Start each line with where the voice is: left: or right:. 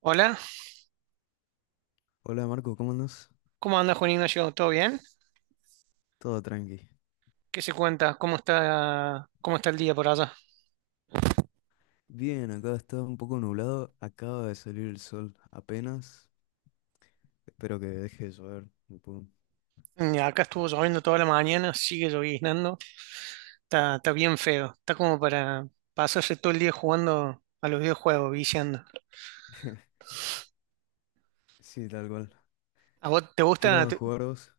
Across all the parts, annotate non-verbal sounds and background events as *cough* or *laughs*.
right: Hola,
left: Hola Marco, ¿cómo andas?
right: ¿cómo anda Juan Ignacio? ¿Todo bien?
left: Todo tranqui.
right: ¿Qué se cuenta? ¿Cómo está el día por allá?
left: Bien, acá está un poco nublado, acaba de salir el sol apenas. Espero que deje de llover un poco.
right: Acá estuvo lloviendo toda la mañana, sigue lloviznando, está bien feo, está como para pasarse todo el día jugando a los videojuegos, viciando.
left: *laughs* Sí, tal cual.
right: ¿A vos te
left: ¿Qué
right: gusta?
left: vas a jugar vos?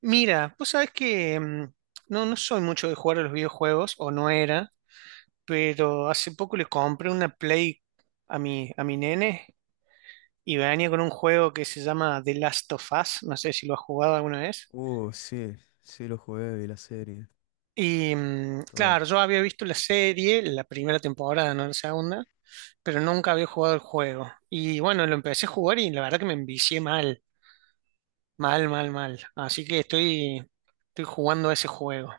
right: Mira, vos sabés que no soy mucho de jugar a los videojuegos, o no era, pero hace poco le compré una Play a mi nene y venía con un juego que se llama The Last of Us, no sé si lo has jugado alguna vez.
left: Sí, sí lo jugué, vi la serie,
right: Y
left: todo.
right: claro, yo había visto la serie, la primera temporada, no la segunda, pero nunca había jugado el juego. Y bueno, lo empecé a jugar y la verdad que me envicié mal, mal, mal, mal. Así que estoy jugando ese juego.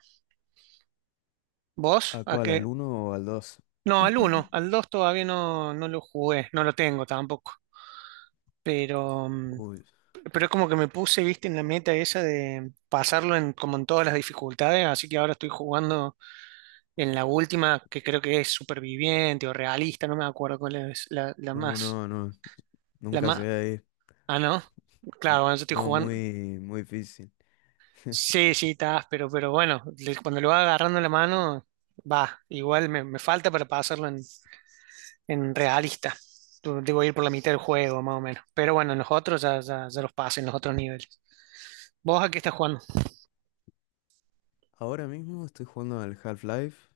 right: ¿Vos?
left: ¿A
right: ¿A
left: cuál? ¿Al
right: qué?
left: uno o al dos?
right: No, al uno al
left: *clears throat*
right: 2 todavía no, no lo jugué, no lo tengo tampoco. Pero,
left: Uy,
right: pero es como que me puse, viste, en la meta esa de pasarlo en, como en todas las dificultades, así que ahora estoy jugando en la última, que creo que es superviviente o realista, no me acuerdo cuál es la más.
left: no, no,
right: La
left: nunca
right: más.
left: llegué ahí.
right: Ah, no.
left: Nun-
right: Claro, bueno, yo estoy
left: No,
right: jugando.
left: muy, muy difícil. *laughs*
right: Sí, sí, estás, pero bueno, cuando lo va agarrando la mano, va. Igual me falta para pasarlo en realista. Debo ir por la mitad del juego, más o menos. Pero bueno, en los otros ya los pasé en los otros niveles. ¿Vos a qué estás jugando?
left: Ahora mismo estoy jugando al Half-Life,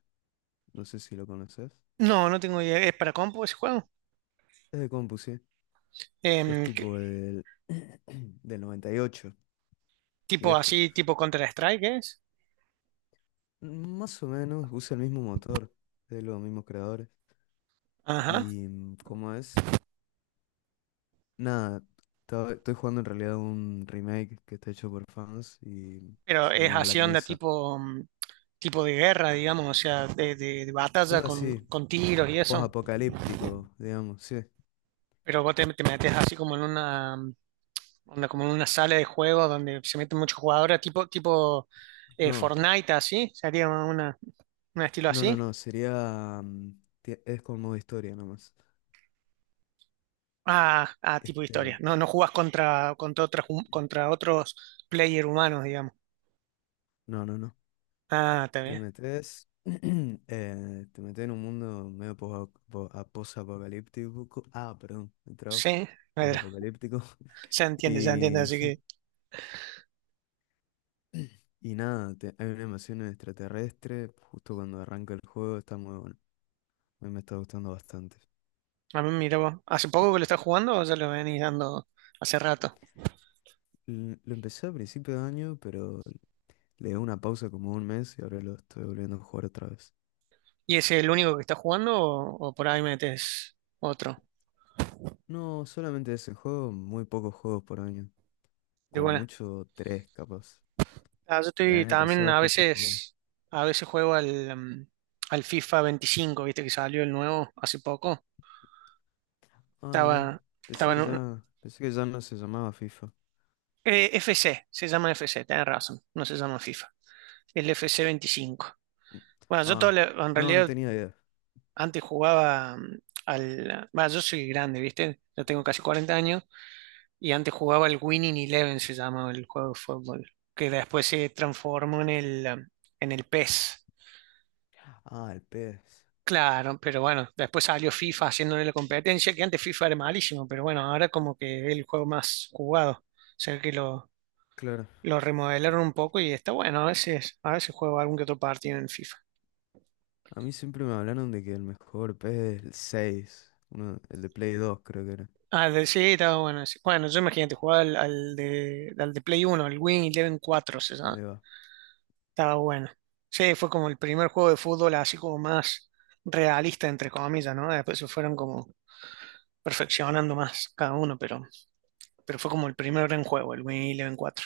left: no sé si lo conoces.
right: No, no tengo idea. ¿Es para compu ese juego?
left: Es de compu, sí. Es
right: Em, ¿qué-
left: tipo del, *clears throat* del 98
right: ¿Tipo
left: viejo.
right: así, tipo Counter-Strike es?
left: Más o menos usa el mismo motor, de los mismos creadores.
right: Ajá.
left: Y como es, nada, estoy jugando en realidad un remake que está hecho por fans y
right: Pero
left: se
right: es
left: llama Black
right: acción de
left: Mesa.
right: tipo, tipo de guerra, digamos, o sea, de batalla
left: Algo así,
right: con tiros y eso.
left: post-apocalíptico, digamos, sí.
right: Pero vos te metes así como en una, onda, como en una sala de juego donde se meten muchos jugadores, tipo,
left: No,
right: Fortnite, así, sería una, un estilo
left: no, no,
right: así.
left: no, sería, es con modo historia nomás.
right: Ah, tipo de historia.
left: Este,
right: No, no jugás contra contra otros player humanos, digamos.
left: no, no, no.
right: Ah, está
left: Te
right: bien.
left: metes, *clears throat* te metes en un mundo medio posapocalíptico. Ah, perdón, me trabo.
right: Sí, Pedro,
left: Posapocalíptico.
right: *laughs*
left: *laughs*
right: se entiende,
left: Y,
right: así que
left: y nada, hay una invasión extraterrestre. Justo cuando arranca el juego está muy bueno. A mí me está gustando bastante.
right: a mí mira vos. ¿Hace poco que lo estás jugando o ya lo venís dando hace rato?
left: Lo empecé a principio de año, pero le di una pausa como un mes y ahora lo estoy volviendo a jugar otra vez.
right: ¿Y es el único que está jugando o por ahí metes otro?
left: No, solamente ese juego, muy pocos juegos por año.
right: De
left: Como
right: buena.
left: mucho, tres capaz.
right: Ah, yo
left: El
right: estoy
left: año
right: también
left: pasado justo jugué.
right: a veces juego al, al FIFA 25, viste que salió el nuevo hace poco.
left: Ah, mira.
right: Estaba, estaba
left: Pensé
right: en
left: que
right: un-
left: ya, pensé que ya no se llamaba FIFA.
right: eh, FC, se llama FC, tenés razón, no se llama FIFA. El FC 25. Bueno, yo todo,
left: Ah,
right: en
left: no, no
right: realidad
left: tenía idea.
right: antes jugaba al... Bueno, yo soy grande, viste, yo tengo casi 40 años. Y antes jugaba el Winning Eleven, se llamaba el juego de fútbol, que después se transformó en el, en el PES.
left: Ah, el PES.
right: Claro, pero bueno, después salió FIFA haciéndole la competencia, que antes FIFA era malísimo, pero bueno, ahora como que es el juego más jugado. O sea que
left: Claro.
right: lo remodelaron un poco y está bueno, a veces juego algún que otro partido en FIFA.
left: A mí siempre me hablaron de que el mejor PES es el 6, uno, el de Play 2, creo que era.
right: Ah, de, sí, está bueno. Sí. Bueno, yo imagínate, jugaba al de, al de Play Uno, el Win Eleven cuatro se llama.
left: Ahí va.
right: Estaba bueno. Sí, fue como el primer juego de fútbol así como más realista, entre comillas, ¿no? Después se fueron como perfeccionando más cada uno, pero fue como el primer gran juego, el Win Eleven cuatro.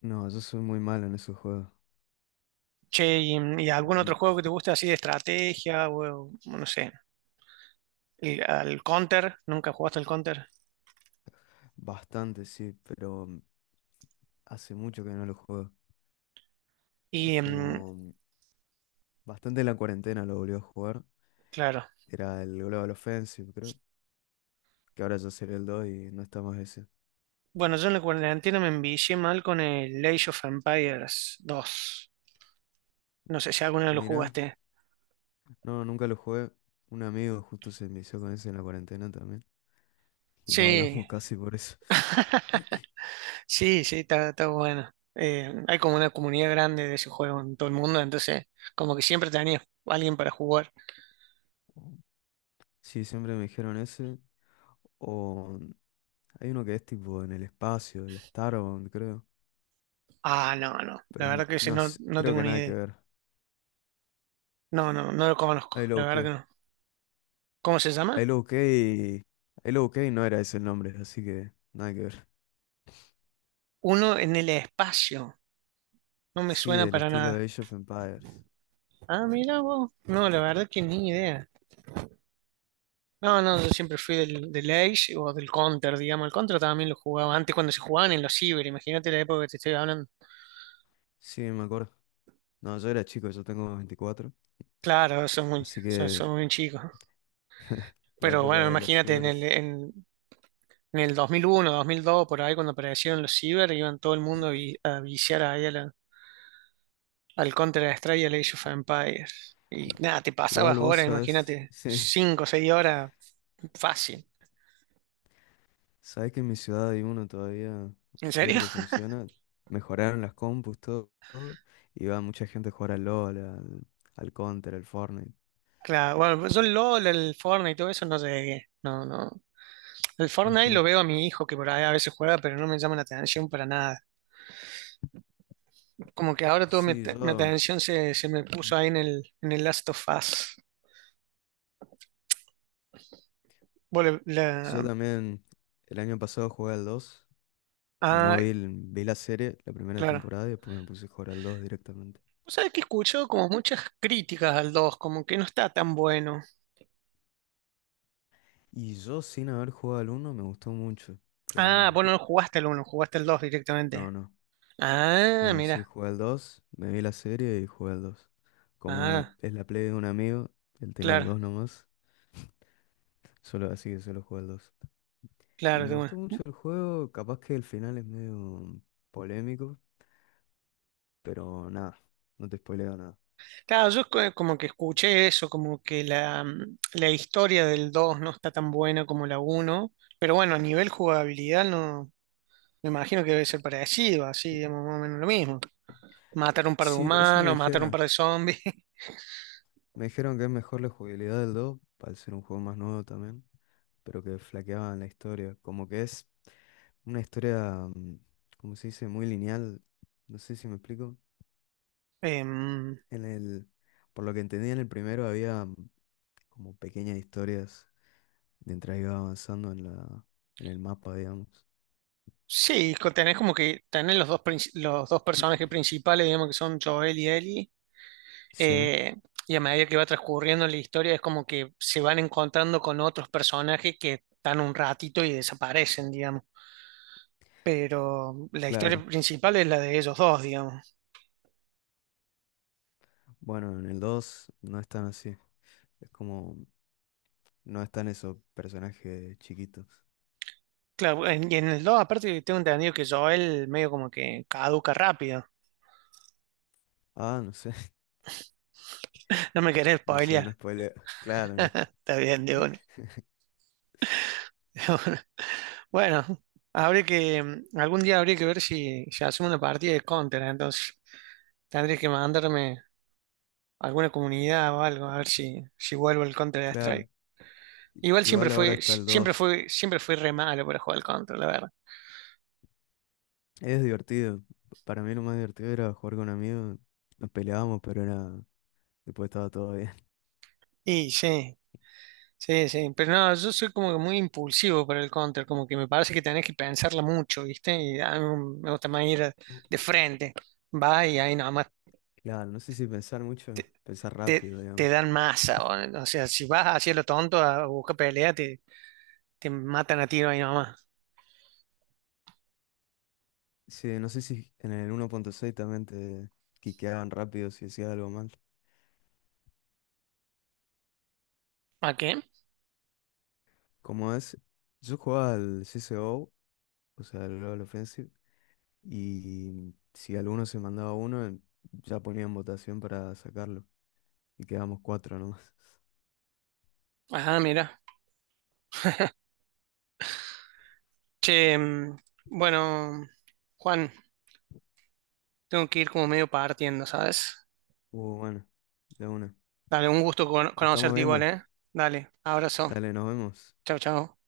left: No, yo soy muy malo en esos juegos.
right: Che, ¿y, y algún otro
left: Mm,
right: juego que te guste así de estrategia o no sé, el, al Counter? ¿Nunca jugaste al Counter?
left: bastante, sí, pero hace mucho que no lo juego. Es
right: Y
left: como bastante en la cuarentena lo volví a jugar.
right: claro.
left: Era el Global Offensive, creo. Que ahora ya sería el 2 y no está más ese.
right: Bueno, yo en la cuarentena me envicié mal con el Age of Empires dos. No sé si alguna vez lo
left: Mira,
right: jugaste.
left: no, nunca lo jugué. Un amigo justo se envició con ese en la cuarentena también. Y no
right: Sí,
left: hablamos *laughs* casi por eso.
right: sí, sí, está, está bueno. Hay como una comunidad grande de ese juego en todo el mundo, entonces como que siempre tenía alguien para jugar.
left: Sí, siempre me dijeron ese. O hay uno que es tipo en el espacio, el Starbound, creo.
right: Ah, no, no,
left: Pero
right: la
left: es
right: verdad que ese
left: no sé,
right: no
left: creo
right: tengo
left: que
right: ni
left: nada que
right: idea.
left: ver.
right: No, no, no lo conozco,
left: Ahí lo
right: la verdad que
left: busqué.
right: no. ¿Cómo se
left: Ahí
right: llama?
left: lo busqué y. Ahí lo busqué y no era ese el nombre, así que nada que ver.
right: Uno en el espacio. No me
left: Sí,
right: suena
left: del
right: para
left: estilo
right: nada.
left: de Age of Empires.
right: Ah, mira vos. No, la verdad que ni idea. No, no, yo siempre fui del Age o del Counter, digamos. El Counter también lo jugaba antes cuando se jugaban en los ciber. Imagínate la época que te estoy hablando.
left: Sí, me acuerdo. No, yo era chico, yo tengo 24.
right: Claro, son muy,
left: Así que
right: son muy chicos.
left: la
right: Pero
left: época
right: bueno,
left: de los
right: imagínate
left: cibers.
right: en el 2001, 2002, por ahí cuando aparecieron los ciber, iban todo el mundo a viciar ahí a al Counter-Strike y al Age of Empires. Y nada, te
left: Igual
right: pasabas
left: vos
right: horas,
left: sabes. *laughs*
right: imagínate,
left: Sí,
right: 5 o 6 horas, fácil.
left: sabes que en mi ciudad hay uno todavía, un
right: ¿En
left: ciber
right: serio?
left: que
right: *laughs*
left: funciona. Mejoraron las compus, todo, todo, y va mucha gente a jugar al LOL, al Counter, al Fortnite.
right: Claro, bueno, yo el LOL, el Fortnite y todo eso no llegué. No, no. El Fortnite
left: Ujú.
right: lo veo a mi hijo que por ahí a veces juega, pero no me llama la atención para nada. Como que ahora toda
left: Sí,
right: mi
left: yo,
right: atención se me puso ahí en el Last of Us. Bueno,
left: yo
right: la...
left: también el año pasado jugué al 2. No
right: Ah,
left: vi, vi la serie, la primera
right: claro.
left: temporada, y después me puse a jugar al 2 directamente.
right: Vos sabés que escucho como muchas críticas al 2, como que no está tan bueno.
left: Y yo sin haber jugado al uno me gustó mucho,
right: Ah,
left: pero
right: vos no jugaste el uno, jugaste el 2 directamente.
left: no, no.
right: Ah,
left: No, sí,
right: mira.
left: jugué al 2, me vi la serie y jugué al 2. Como
right: Ah,
left: es la play de un amigo, él tenía el
right: claro,
left: 2 nomás. Solo así que solo jugué el dos. Y
right: claro,
left: me
right: de
left: gustó
right: una.
left: mucho el juego, capaz que el final es medio polémico, pero nada, no te spoileo nada.
right: Claro, yo como que escuché eso, como que la, la historia del 2 no está tan buena como la uno, pero bueno, a nivel jugabilidad no, me imagino que debe ser parecido, así, digamos, más o menos lo mismo. Matar un par de
left: Sí, eso me
right: humanos, matar un
left: dijeron.
right: par de zombies. *laughs*
left: Me dijeron que es mejor la jugabilidad del 2 al ser un juego más nuevo también, pero que flaqueaban la historia. Como que es una historia, como se dice, muy lineal. No sé si me explico.
right: Em,
left: En el, por lo que entendí en el primero había como pequeñas historias mientras iba avanzando en el mapa, digamos.
right: sí, tenés como que tenés los dos, los dos personajes principales, digamos que son Joel y Ellie,
left: Sí.
right: eh, y a medida que va transcurriendo la historia es como que se van encontrando con otros personajes que están un ratito y desaparecen, digamos. Pero la historia
left: Claro,
right: principal es la de ellos dos, digamos.
left: bueno, en el 2 no es tan así, es como, no están esos personajes chiquitos.
right: Claro, y en el 2 aparte tengo entendido que Joel medio como que caduca rápido.
left: Ah, no sé, *laughs*
right: *laughs* No me querés
left: no sé, no
right: spoilear.
left: spoiler. Claro, no.
right: *laughs* Está bien, de una. *laughs* Bueno, habría que, algún día habría que ver si hacemos una partida de Counter, entonces tendría que mandarme a alguna comunidad o algo, a ver si vuelvo al Counter
left: Claro,
right: Strike.
left: i-
right: Igual siempre
left: igual ahora
right: fue,
left: está
right: si,
left: el
right: siempre
left: dos.
right: fue, siempre fui re malo para jugar al Counter, la verdad.
left: Es divertido, para mí lo más divertido era jugar con amigos, nos peleábamos, pero era, después estaba todo bien.
right: Y sí, sí, sí. Pero no, yo soy como que muy impulsivo para el Counter, como que me parece que tenés que pensarla mucho, ¿viste? Y a mí me gusta más ir de
left: *laughs*
right: frente. Va y ahí nomás
left: Claro, no sé si pensar mucho,
right: te,
left: pensar rápido,
right: te
left: digamos.
right: dan masa. O sea, si vas hacia lo tonto a buscar pelea, te matan a tiro ahí nomás.
left: Sí, no sé si en el 1.6 también te quiqueaban rápido si decías algo mal.
right: ¿A qué?
left: Como es, yo jugaba al CSGO o sea, del Global Offensive. Y si alguno se mandaba uno, ya ponían votación para sacarlo. Y quedamos cuatro nomás. *laughs*
right: Ajá, mira. Che, bueno, Juan, tengo que ir como medio partiendo, ¿sabes?
left: Bueno, de una.
right: Dale, un gusto
left: Nos estamos
right: conocerte igual,
left: viendo.
right: ¿eh? Dale, abrazo.
left: Dale, nos vemos.
right: Chao, chao.